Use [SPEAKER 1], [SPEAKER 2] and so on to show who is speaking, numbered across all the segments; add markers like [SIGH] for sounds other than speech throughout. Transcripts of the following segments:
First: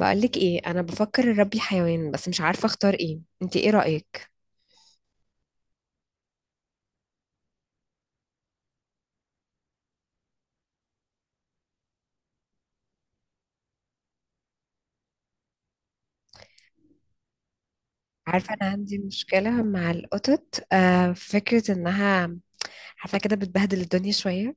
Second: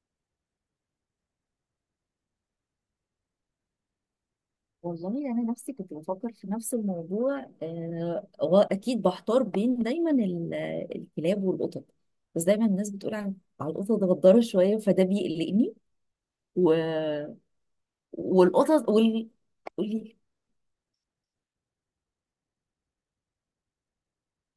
[SPEAKER 1] بقولك ايه، انا بفكر اربي حيوان بس مش عارفه اختار ايه. انت ايه رايك؟
[SPEAKER 2] والله انا نفسي كنت بفكر في نفس الموضوع واكيد بحتار بين دايما الكلاب والقطط. بس دايما الناس بتقول على القطط غدارة شويه، فده بيقلقني و...
[SPEAKER 1] عارفه انا
[SPEAKER 2] والقطط
[SPEAKER 1] عندي مشكله مع
[SPEAKER 2] قولي.
[SPEAKER 1] القطط، فكره انها عارفه كده بتبهدل الدنيا شويه.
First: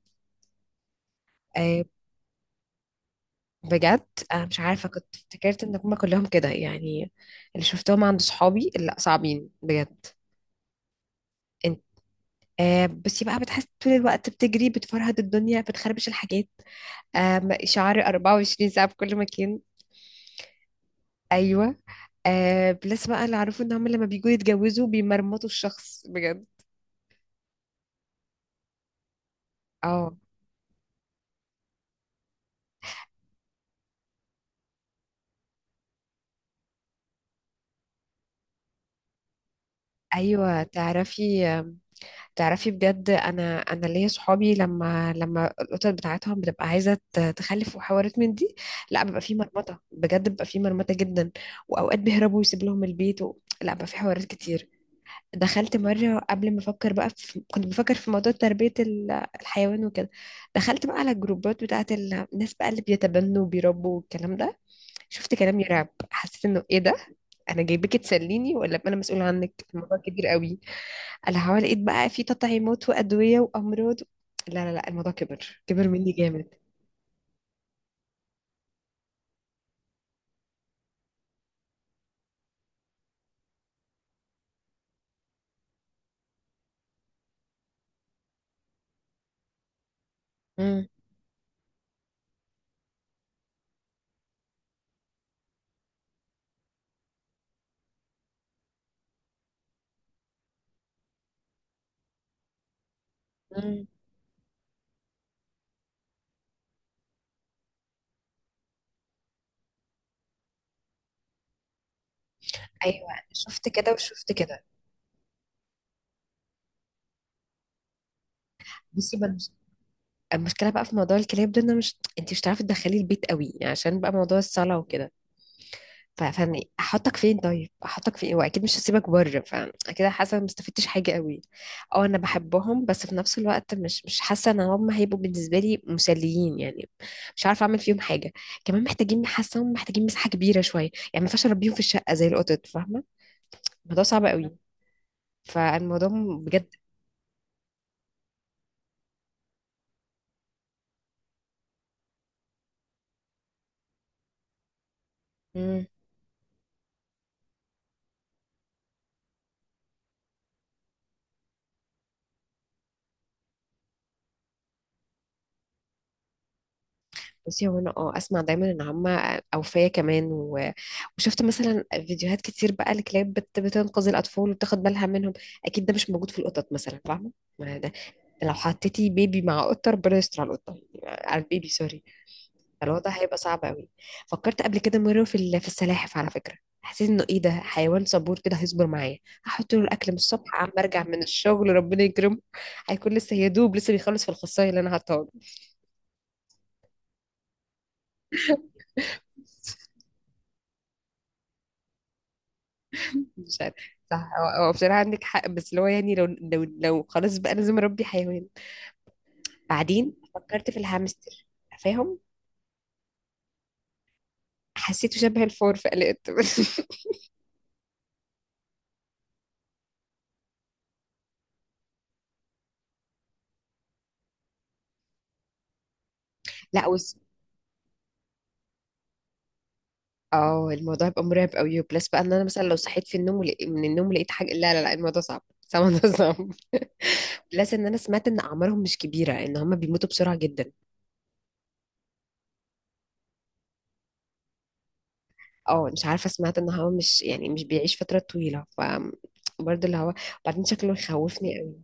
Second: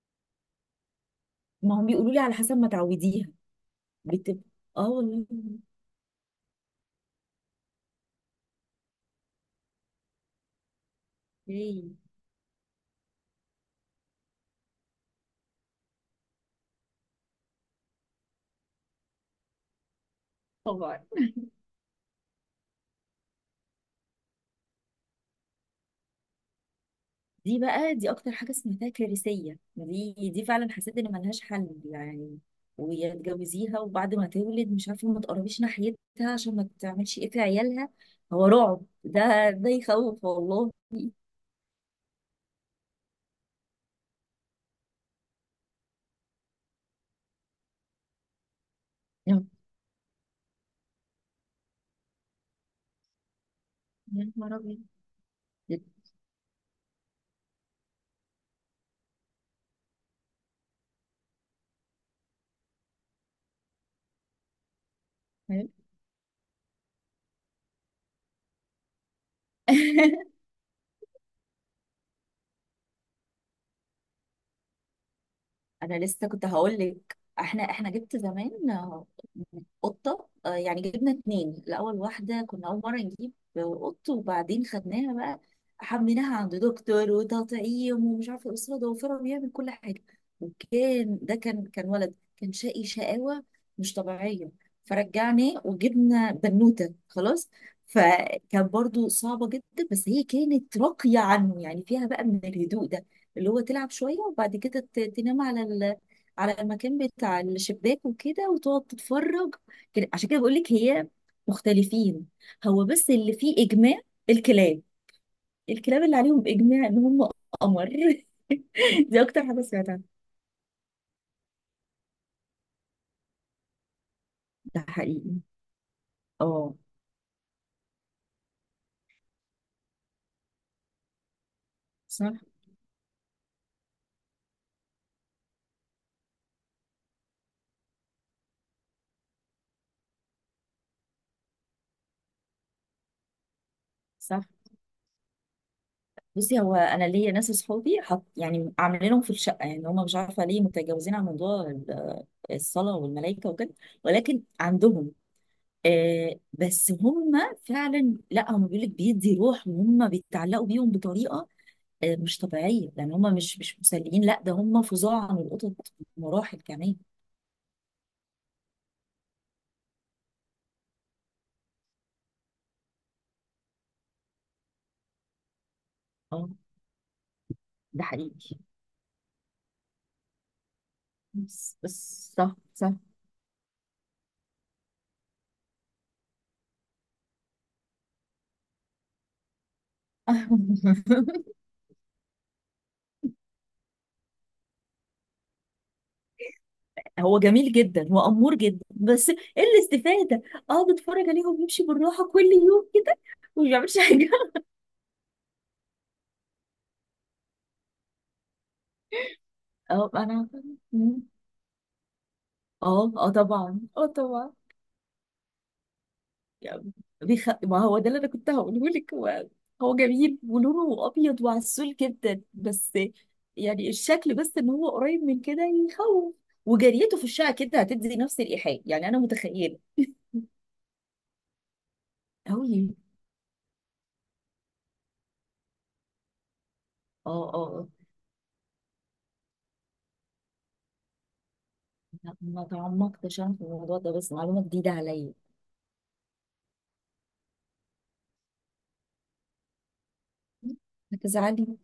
[SPEAKER 2] ما
[SPEAKER 1] آه.
[SPEAKER 2] هم بيقولوا لي على حسب ما تعوديها
[SPEAKER 1] بجد.
[SPEAKER 2] بتبقى.
[SPEAKER 1] آه، مش عارفه
[SPEAKER 2] اه
[SPEAKER 1] كنت
[SPEAKER 2] والله.
[SPEAKER 1] افتكرت ان هما كلهم كده يعني. اللي شفتهم عند صحابي لا صعبين بجد. انت.
[SPEAKER 2] إيه.
[SPEAKER 1] آه، بس بقى بتحس طول الوقت بتجري بتفرهد الدنيا بتخربش الحاجات. آه، شعر 24 ساعه في كل مكان.
[SPEAKER 2] طبعا.
[SPEAKER 1] ايوه. آه، بلس بقى اللي اعرفه ان هم لما بيجوا يتجوزوا بيمرمطوا الشخص بجد.
[SPEAKER 2] دي اكتر حاجه سمعتها، كارثيه،
[SPEAKER 1] اه.
[SPEAKER 2] دي فعلا، حسيت ان ملهاش حل يعني. ويا تجوزيها وبعد ما تولد مش عارفه ما تقربيش ناحيتها عشان ما تعملش ايه في عيالها. هو رعب، ده يخوف
[SPEAKER 1] ايوه،
[SPEAKER 2] والله.
[SPEAKER 1] تعرفي. تعرفي بجد، انا ليا صحابي لما القطط بتاعتهم بتبقى عايزه تخلف وحوارات من دي. لا، بيبقى في
[SPEAKER 2] يا
[SPEAKER 1] مرمطه بجد، بيبقى في مرمطه جدا. واوقات بيهربوا ويسيب لهم البيت لا، بقى في حوارات
[SPEAKER 2] يا نهار
[SPEAKER 1] كتير.
[SPEAKER 2] أبيض.
[SPEAKER 1] دخلت مرة قبل ما أفكر بقى، كنت بفكر في موضوع تربية الحيوان وكده. دخلت بقى على الجروبات بتاعة الناس بقى اللي بيتبنوا وبيربوا والكلام ده. شفت كلام يرعب، حسيت انه ايه ده. انا جايبك تسليني ولا أبقى انا مسؤول عنك؟ الموضوع كبير
[SPEAKER 2] [LAUGHS]
[SPEAKER 1] قوي. انا حوالي لقيت بقى في تطعيمات وادويه وامراض. لا لا لا، الموضوع كبر كبر
[SPEAKER 2] انا
[SPEAKER 1] مني
[SPEAKER 2] لسه كنت
[SPEAKER 1] جامد.
[SPEAKER 2] هقول لك احنا جبت زمان، قطه، يعني جبنا اتنين الاول، واحده كنا اول مره نجيب قط، وبعدين خدناها بقى، حملناها عند دكتور وتطعيم ومش عارفه ايه، اسره ضوافره بيعمل كل حاجه.
[SPEAKER 1] امم.
[SPEAKER 2] وكان ده كان ولد، كان شقي شقاوه مش طبيعيه. فرجعناه وجبنا بنوته خلاص. فكان برضو صعبه جدا، بس هي كانت راقيه عنه، يعني فيها بقى من الهدوء ده اللي هو
[SPEAKER 1] امم.
[SPEAKER 2] تلعب شوية وبعد كده تنام على على المكان بتاع الشباك وكده، وتقعد تتفرج كده. عشان كده بقول لك هي مختلفين. هو بس
[SPEAKER 1] ايوه، أنا
[SPEAKER 2] اللي فيه
[SPEAKER 1] شفت كده
[SPEAKER 2] إجماع
[SPEAKER 1] وشفت كده.
[SPEAKER 2] الكلاب الكلاب اللي عليهم إجماع إن هم قمر. [LAUGHS]
[SPEAKER 1] بصي
[SPEAKER 2] دي
[SPEAKER 1] بقى،
[SPEAKER 2] أكتر حاجة سمعتها.
[SPEAKER 1] المشكله بقى في موضوع الكلاب ده، ان انا مش انت مش هتعرفي تدخلي البيت قوي عشان بقى موضوع الصلاه
[SPEAKER 2] ده
[SPEAKER 1] وكده.
[SPEAKER 2] حقيقي،
[SPEAKER 1] فانا
[SPEAKER 2] اه،
[SPEAKER 1] احطك فين؟ طيب احطك فين؟ واكيد مش هسيبك بره، فكده حاسه ما استفدتش حاجه قوي. اه، انا
[SPEAKER 2] صح
[SPEAKER 1] بحبهم بس في نفس الوقت مش حاسه ان هم هيبقوا بالنسبه لي مسليين يعني. مش عارفه اعمل فيهم حاجه. كمان محتاجين، حاسه هم محتاجين مساحه كبيره شويه، يعني ما ينفعش اربيهم في الشقه زي القطط، فاهمه؟ الموضوع صعب
[SPEAKER 2] صح.
[SPEAKER 1] قوي. فالموضوع.
[SPEAKER 2] بصي،
[SPEAKER 1] بجد.
[SPEAKER 2] هو انا ليا ناس اصحابي حط، يعني عاملينهم في الشقه، يعني هم مش عارفه ليه متجاوزين عن موضوع الصلاه والملائكه وكده، ولكن عندهم. آه، بس هم فعلا، لا هم بيقول لك بيدي روح، وهم بيتعلقوا بيهم بطريقه آه مش طبيعيه. يعني هم مش مسليين، لا، ده هم فظاع عن القطط مراحل كمان.
[SPEAKER 1] بصي هو انا اسمع دايما ان هما اوفياء كمان وشفت مثلا فيديوهات كتير بقى لكلاب بتنقذ الاطفال وبتاخد بالها منهم. اكيد ده مش موجود في
[SPEAKER 2] اه،
[SPEAKER 1] القطط مثلا، فاهمه؟ ما ده.
[SPEAKER 2] ده
[SPEAKER 1] لو
[SPEAKER 2] حقيقي.
[SPEAKER 1] حطيتي بيبي مع قطه، ربنا يستر على القطه، يعني على البيبي،
[SPEAKER 2] بس
[SPEAKER 1] سوري.
[SPEAKER 2] بس، صح صح.
[SPEAKER 1] الوضع هيبقى صعب قوي. فكرت قبل كده مره في السلاحف على فكره. حسيت انه ايه ده، حيوان صبور كده هيصبر معايا، هحط له الاكل من الصبح عم ارجع من
[SPEAKER 2] [LAUGHS]
[SPEAKER 1] الشغل ربنا يكرمه. هيكون لسه يدوب لسه بيخلص في الخصايه اللي انا حاطاها له.
[SPEAKER 2] هو جميل جدا وامور جدا، بس ايه الاستفاده؟ اقعد اتفرج عليهم يمشي بالراحه كل يوم كده
[SPEAKER 1] مش
[SPEAKER 2] وما
[SPEAKER 1] عارف.
[SPEAKER 2] بيعملش
[SPEAKER 1] صح،
[SPEAKER 2] حاجه. [LAUGHS]
[SPEAKER 1] هو بصراحة عندك حق، بس اللي هو يعني لو لو خلاص بقى لازم أربي حيوان.
[SPEAKER 2] اه
[SPEAKER 1] بعدين
[SPEAKER 2] انا.
[SPEAKER 1] فكرت في الهامستر. فاهم.
[SPEAKER 2] اه اه طبعا، اه طبعا.
[SPEAKER 1] حسيته شبه الفور فقلقت
[SPEAKER 2] يعني
[SPEAKER 1] [LAUGHS]
[SPEAKER 2] ما هو ده اللي انا كنت هقوله لك. هو هو جميل ولونه ابيض وعسول جدا، بس يعني الشكل بس ان هو قريب من كده يخوف.
[SPEAKER 1] لا بص.
[SPEAKER 2] وجريته في الشقه كده هتدي نفس الايحاء، يعني انا متخيله
[SPEAKER 1] اه، الموضوع هيبقى مرعب قوي، بلس بقى ان انا مثلا لو
[SPEAKER 2] قوي.
[SPEAKER 1] صحيت في النوم من النوم لقيت حاجه، لا لا لا، الموضوع صعب [LAUGHS] صعب، الموضوع صعب.
[SPEAKER 2] اه
[SPEAKER 1] بلس
[SPEAKER 2] اه
[SPEAKER 1] ان
[SPEAKER 2] آه.
[SPEAKER 1] انا سمعت ان اعمارهم مش كبيره، ان هم بيموتوا بسرعه جدا.
[SPEAKER 2] لا، ما تعمقتش انا في الموضوع ده، بس معلومه جديده عليا.
[SPEAKER 1] اه، مش عارفه سمعت ان هو مش، يعني مش بيعيش فتره طويله، ف. برضه اللي هو. بعدين شكله يخوفني
[SPEAKER 2] هتزعلي.
[SPEAKER 1] قوي.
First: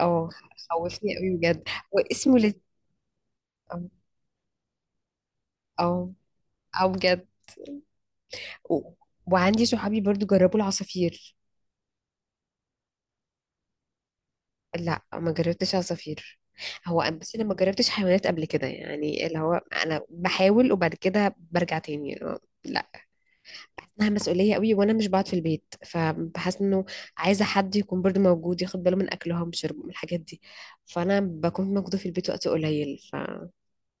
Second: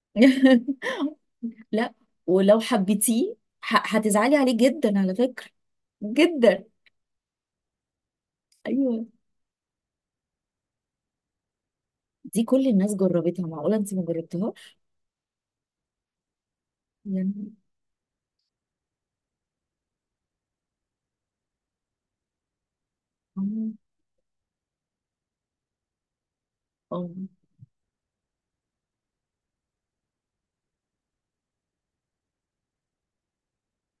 [SPEAKER 1] اه.
[SPEAKER 2] [LAUGHS]
[SPEAKER 1] خوفني قوي بجد.
[SPEAKER 2] لا،
[SPEAKER 1] واسمه.
[SPEAKER 2] ولو حبيتيه،
[SPEAKER 1] او.
[SPEAKER 2] هتزعلي عليه جدا على فكره،
[SPEAKER 1] او.
[SPEAKER 2] جدا.
[SPEAKER 1] او بجد. و-
[SPEAKER 2] ايوه.
[SPEAKER 1] وعندي صحابي برضو جربوا العصافير.
[SPEAKER 2] دي كل الناس جربتها، معقوله انت ما جربتهاش؟
[SPEAKER 1] لا، ما جربتش عصافير. هو بس انا
[SPEAKER 2] يعني
[SPEAKER 1] ما جربتش حيوانات قبل كده يعني، اللي هو انا بحاول وبعد كده برجع تاني لا.
[SPEAKER 2] اه،
[SPEAKER 1] انها مسؤوليه قوي وانا مش بقعد في البيت، فبحس انه
[SPEAKER 2] آه،
[SPEAKER 1] عايزه حد يكون برضو موجود، ياخد باله من اكلهم شربهم الحاجات دي. فانا بكون موجوده في البيت وقت قليل، ف.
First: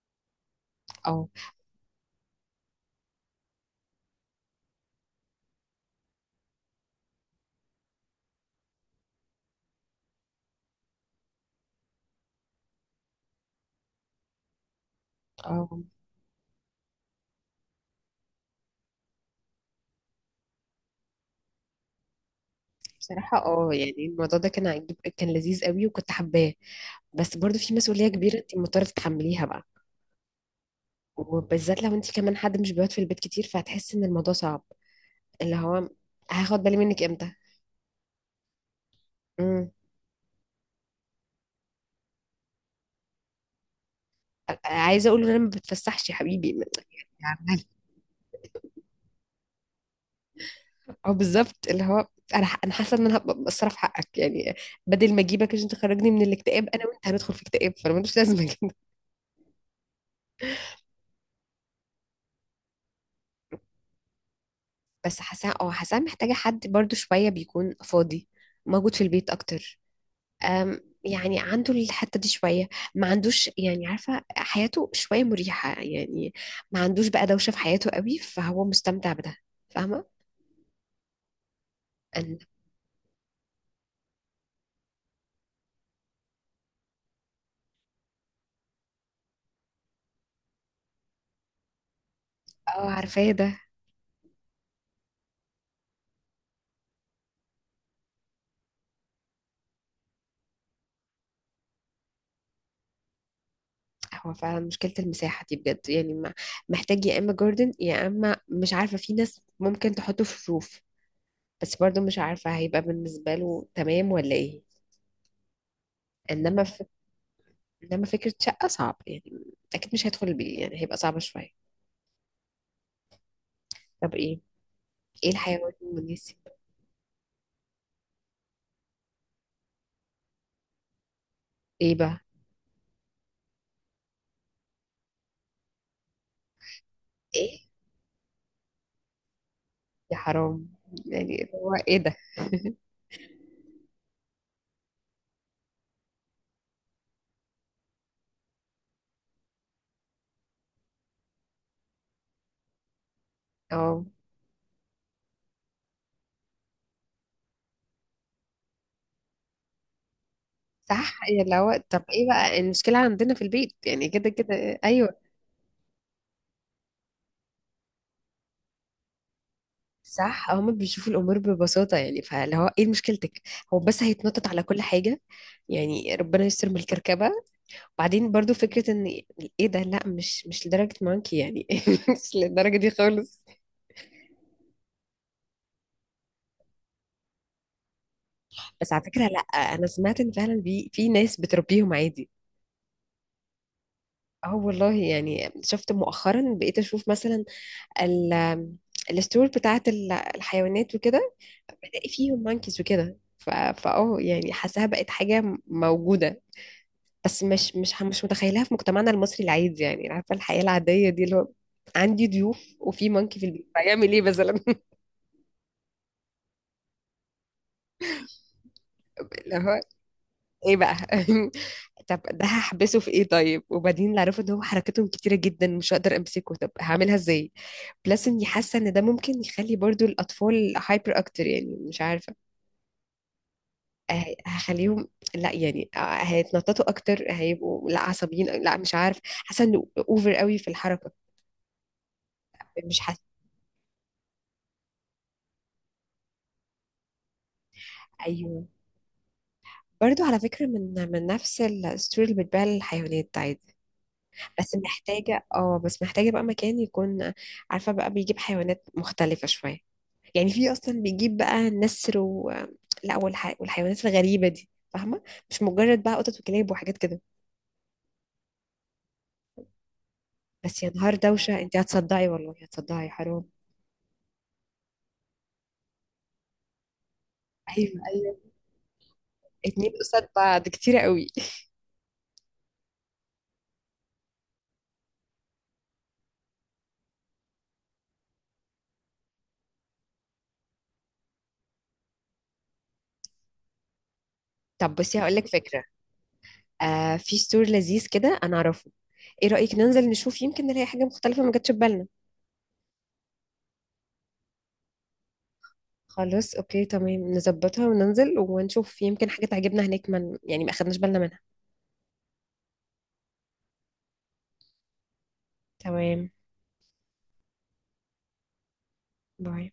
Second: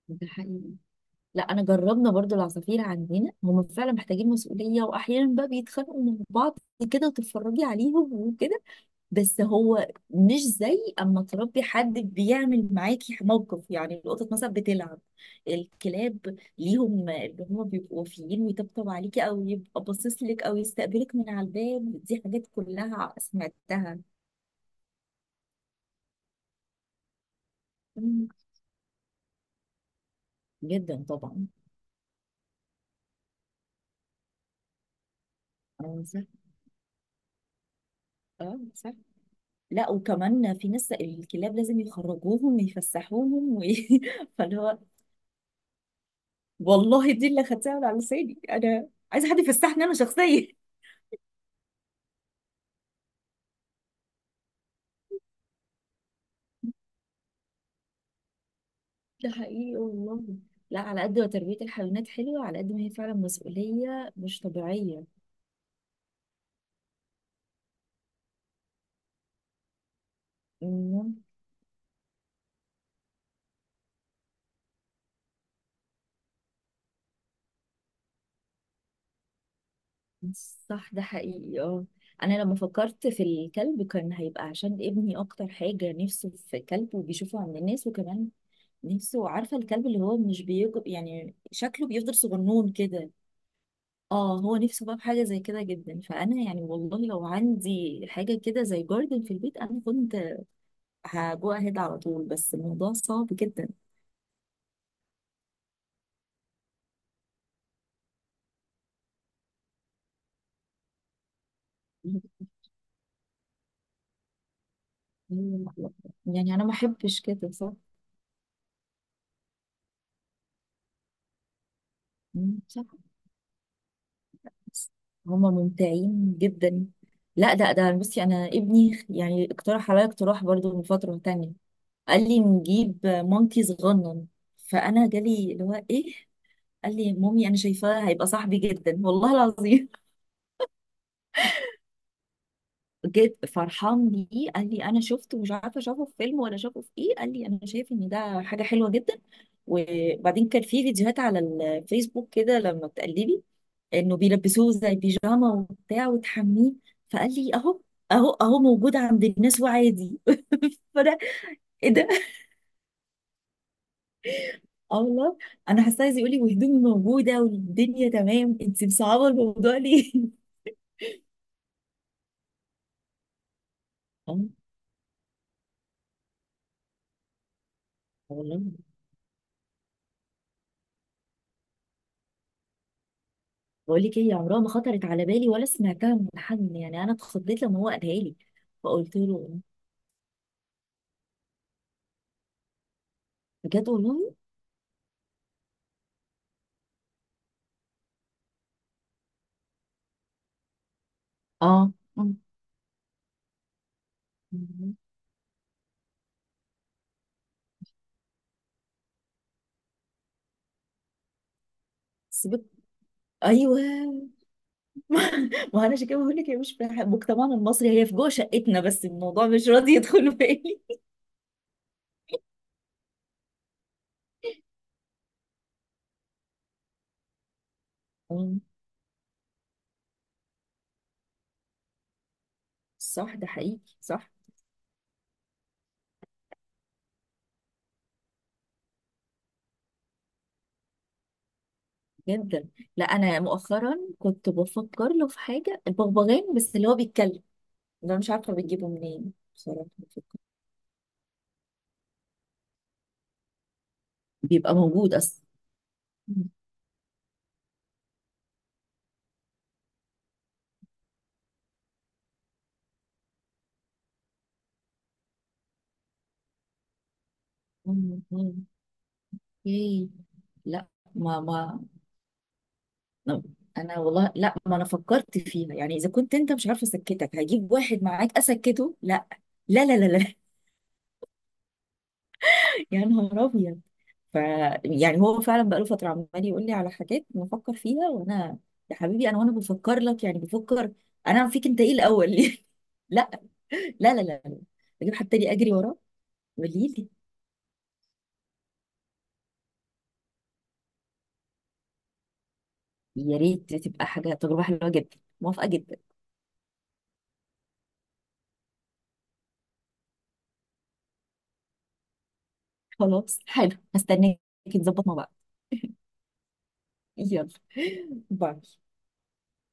[SPEAKER 2] ده حقيقي.
[SPEAKER 1] او.
[SPEAKER 2] لا انا جربنا برضو العصافير عندنا، هم فعلا محتاجين مسؤوليه، واحيانا بقى بيتخانقوا مع بعض كده، وتتفرجي عليهم وكده. بس هو مش زي اما تربي حد بيعمل معاكي موقف، يعني القطط مثلا بتلعب،
[SPEAKER 1] اه.
[SPEAKER 2] الكلاب ليهم اللي هم بيبقوا وفيين، ويطبطب عليكي او يبقى باصص لك او يستقبلك من على الباب، دي حاجات كلها
[SPEAKER 1] بصراحة يعني
[SPEAKER 2] سمعتها.
[SPEAKER 1] الموضوع ده كان عجيب، كان لذيذ قوي وكنت حباه. بس برضو في مسؤولية
[SPEAKER 2] مم.
[SPEAKER 1] كبيرة انت مضطرة تتحمليها بقى.
[SPEAKER 2] جدا طبعا.
[SPEAKER 1] وبالذات لو انت كمان حد مش بيقعد في البيت كتير، فهتحسي ان الموضوع صعب. اللي هو،
[SPEAKER 2] اه صح.
[SPEAKER 1] هاخد بالي منك امتى؟
[SPEAKER 2] اه صح.
[SPEAKER 1] امم.
[SPEAKER 2] لا، وكمان في ناس الكلاب لازم يخرجوهم ويفسحوهم [LAUGHS] فاللي هو
[SPEAKER 1] عايزة اقول له، انا ما بتفسحش يا حبيبي.
[SPEAKER 2] والله، دي اللي
[SPEAKER 1] يعني.
[SPEAKER 2] خدتها من على لساني، انا عايزه حد يفسحني انا شخصيا.
[SPEAKER 1] اه بالظبط، اللي هو انا حاسة ان انا هبقى مقصرة في حقك يعني. بدل ما اجيبك عشان تخرجني من الاكتئاب، انا وانت هندخل في اكتئاب، فانا ملوش لازمة كده.
[SPEAKER 2] ده حقيقي والله. لا، على قد ما تربية الحيوانات حلوة، على قد ما هي فعلا مسؤولية مش طبيعية.
[SPEAKER 1] بس حاسة، حاسة محتاجة حد برضو شوية بيكون فاضي، موجود في البيت اكتر.
[SPEAKER 2] مم.
[SPEAKER 1] يعني عنده الحتة دي شوية، ما عندوش، يعني عارفة حياته شوية مريحة يعني، ما عندوش بقى دوشة في حياته قوي، فهو مستمتع بده، فاهمة؟
[SPEAKER 2] صح، ده حقيقي اه.
[SPEAKER 1] أنا.
[SPEAKER 2] أنا لما فكرت في الكلب كان هيبقى عشان ابني، أكتر حاجة نفسه في كلب، وبيشوفه عند الناس، وكمان نفسه، عارفة الكلب اللي هو مش بيكبر، يعني شكله بيفضل صغنون
[SPEAKER 1] اه.
[SPEAKER 2] كده.
[SPEAKER 1] عارفاه ده.
[SPEAKER 2] اه، هو نفسه بقى في حاجه زي كده جدا. فانا يعني والله لو عندي حاجه كده زي جاردن في البيت، انا كنت هجو اهيد على طول، بس الموضوع صعب جدا.
[SPEAKER 1] هو فعلا مشكلة المساحة دي بجد، يعني محتاج يا إما جاردن يا إما مش عارفة، في ناس ممكن تحطه في روف. بس برضه مش عارفة هيبقى بالنسبة له تمام ولا إيه.
[SPEAKER 2] مم. يعني
[SPEAKER 1] إنما
[SPEAKER 2] انا ما
[SPEAKER 1] ف...
[SPEAKER 2] احبش كده، صح.
[SPEAKER 1] إنما فكرة شقة صعب يعني. أكيد مش هيدخل البيت يعني، هيبقى صعبة شوية.
[SPEAKER 2] مم، صح.
[SPEAKER 1] طب إيه؟
[SPEAKER 2] بس
[SPEAKER 1] إيه
[SPEAKER 2] هما
[SPEAKER 1] الحيوان المناسب؟
[SPEAKER 2] ممتعين جدا. لا، ده بصي انا ابني يعني اقترح عليا اقتراح برضو من فتره تانية.
[SPEAKER 1] إيه بقى؟
[SPEAKER 2] قال لي نجيب مونكي صغنن. فانا جالي اللي هو ايه؟ قال لي مامي انا
[SPEAKER 1] ايه.
[SPEAKER 2] شايفاه هيبقى صاحبي جدا والله العظيم.
[SPEAKER 1] يا حرام. يعني اللي هو، ايه ده.
[SPEAKER 2] جد فرحان بيه، قال لي انا شفته، مش عارفه اشوفه في فيلم ولا اشوفه في ايه، قال لي انا شايف ان ده حاجه حلوه جدا. وبعدين كان في فيديوهات على الفيسبوك كده لما بتقلبي،
[SPEAKER 1] اه
[SPEAKER 2] انه بيلبسوه زي بيجاما وبتاع وتحميه. فقال لي اهو، اهو موجود عند الناس وعادي. [LAUGHS] فانا
[SPEAKER 1] صح. يا اللي هو،
[SPEAKER 2] ايه
[SPEAKER 1] طب
[SPEAKER 2] ده؟
[SPEAKER 1] ايه بقى المشكلة عندنا في البيت يعني، كده كده
[SPEAKER 2] اه
[SPEAKER 1] ايوه.
[SPEAKER 2] والله. انا حاسه عايز يقول لي، وهدومي موجوده والدنيا تمام، انت مصعبه الموضوع ليه؟ [LAUGHS]
[SPEAKER 1] صح، هما بيشوفوا الامور ببساطة، يعني فاللي هو ايه مشكلتك. هو بس
[SPEAKER 2] اه
[SPEAKER 1] هيتنطط على كل حاجة، يعني ربنا يستر من الكركبة. وبعدين برضو
[SPEAKER 2] والله.
[SPEAKER 1] فكرة ان ايه ده، لا مش لدرجة مانكي يعني [LAUGHS] مش للدرجة دي خالص.
[SPEAKER 2] بقول لك ايه، عمرها ما خطرت على بالي ولا سمعتها من حد، يعني انا اتخضيت لما هو قالها لي،
[SPEAKER 1] بس على
[SPEAKER 2] فقلت
[SPEAKER 1] فكرة، لا،
[SPEAKER 2] له
[SPEAKER 1] انا سمعت ان فعلا في ناس بتربيهم عادي.
[SPEAKER 2] بجد والله؟
[SPEAKER 1] اه والله، يعني شفت مؤخرا بقيت اشوف مثلا، ال، الستور بتاعت الحيوانات وكده.
[SPEAKER 2] اه.
[SPEAKER 1] بلاقي
[SPEAKER 2] مم.
[SPEAKER 1] فيهم مانكيز وكده، فاه يعني، حاساها
[SPEAKER 2] مم.
[SPEAKER 1] بقت حاجة موجودة. بس مش متخيلها في مجتمعنا المصري العادي، يعني عارفة الحياة العادية دي، اللي هو عندي
[SPEAKER 2] سيبك.
[SPEAKER 1] ضيوف وفي مانكي في البيت
[SPEAKER 2] ايوه،
[SPEAKER 1] هيعمل ايه مثلا [LAUGHS]
[SPEAKER 2] ما انا عشان كده بقول لك، هي مش في مجتمعنا المصري، هي في جوه شقتنا، بس الموضوع
[SPEAKER 1] اللي
[SPEAKER 2] مش
[SPEAKER 1] هو
[SPEAKER 2] راضي يدخل
[SPEAKER 1] ايه
[SPEAKER 2] بالي.
[SPEAKER 1] بقى [LAUGHS] طب ده هحبسه في ايه طيب؟ وبعدين اللي عرفوا ان هو حركتهم كتيرة جدا مش هقدر امسكه، طب هعملها ازاي؟ بلس اني
[SPEAKER 2] مم.
[SPEAKER 1] حاسة ان ده ممكن يخلي برضو الاطفال هايبر اكتر يعني، مش عارفة.
[SPEAKER 2] صح، ده حقيقي، صح.
[SPEAKER 1] هخليهم، لا يعني، هيتنططوا اكتر، هيبقوا لا عصبيين، لا مش عارف، حاسه انه اوفر قوي في الحركه.
[SPEAKER 2] جدا.
[SPEAKER 1] مش
[SPEAKER 2] لا
[SPEAKER 1] حاسه.
[SPEAKER 2] انا مؤخرا كنت بفكر له في حاجه، البغبغان، بس اللي هو بيتكلم ده مش عارفه
[SPEAKER 1] ايوه
[SPEAKER 2] بتجيبه منين بصراحه،
[SPEAKER 1] برضو
[SPEAKER 2] بفكر.
[SPEAKER 1] على فكره، من نفس الستوري اللي بتبيع للحيوانات عادي.
[SPEAKER 2] بيبقى
[SPEAKER 1] بس
[SPEAKER 2] موجود اصلا.
[SPEAKER 1] محتاجه اه بس محتاجه بقى مكان يكون. عارفه بقى بيجيب حيوانات مختلفه شويه، يعني في اصلا بيجيب بقى نسر و. لا والحيوانات الغريبه دي، فاهمه، مش مجرد بقى قطط وكلاب وحاجات كده.
[SPEAKER 2] مم. مم. ايه.
[SPEAKER 1] بس
[SPEAKER 2] لا
[SPEAKER 1] يا نهار
[SPEAKER 2] ما
[SPEAKER 1] دوشه، انت
[SPEAKER 2] ما
[SPEAKER 1] هتصدعي والله، هتصدعي حرام.
[SPEAKER 2] انا والله، لا ما انا فكرت فيها، يعني اذا كنت انت مش عارفه اسكتك هجيب
[SPEAKER 1] ايوه،
[SPEAKER 2] واحد
[SPEAKER 1] ايوه.
[SPEAKER 2] معاك اسكته؟ لا. لا
[SPEAKER 1] اتنين
[SPEAKER 2] لا لا
[SPEAKER 1] قصاد
[SPEAKER 2] لا
[SPEAKER 1] بعض كتير قوي.
[SPEAKER 2] [LAUGHS] يا نهار ابيض. ف يعني هو فعلا بقاله فتره عمال يقول لي على حاجات بفكر فيها، وانا يا حبيبي، انا وانا بفكر لك، يعني بفكر انا فيك انت، ايه الاول؟ [LAUGHS] ليه؟ لا. لا لا لا لا.
[SPEAKER 1] طب
[SPEAKER 2] اجيب
[SPEAKER 1] بصي
[SPEAKER 2] حد
[SPEAKER 1] هقول لك
[SPEAKER 2] تاني اجري
[SPEAKER 1] فكرة.
[SPEAKER 2] وراه؟ قولي لي.
[SPEAKER 1] آه، في ستور لذيذ كده انا اعرفه، ايه رأيك ننزل نشوف، يمكن نلاقي حاجة مختلفة ما جاتش في بالنا.
[SPEAKER 2] يا ريت، تبقى حاجه تجربه حلوه جدا، موافقه جدا.
[SPEAKER 1] خلاص، اوكي تمام، نظبطها وننزل ونشوف، يمكن حاجة تعجبنا هناك من، يعني ما اخدناش بالنا منها.
[SPEAKER 2] خلاص، حلو، هستناك. نظبط مع بعض.
[SPEAKER 1] تمام.
[SPEAKER 2] يلا، باي.
[SPEAKER 1] باي.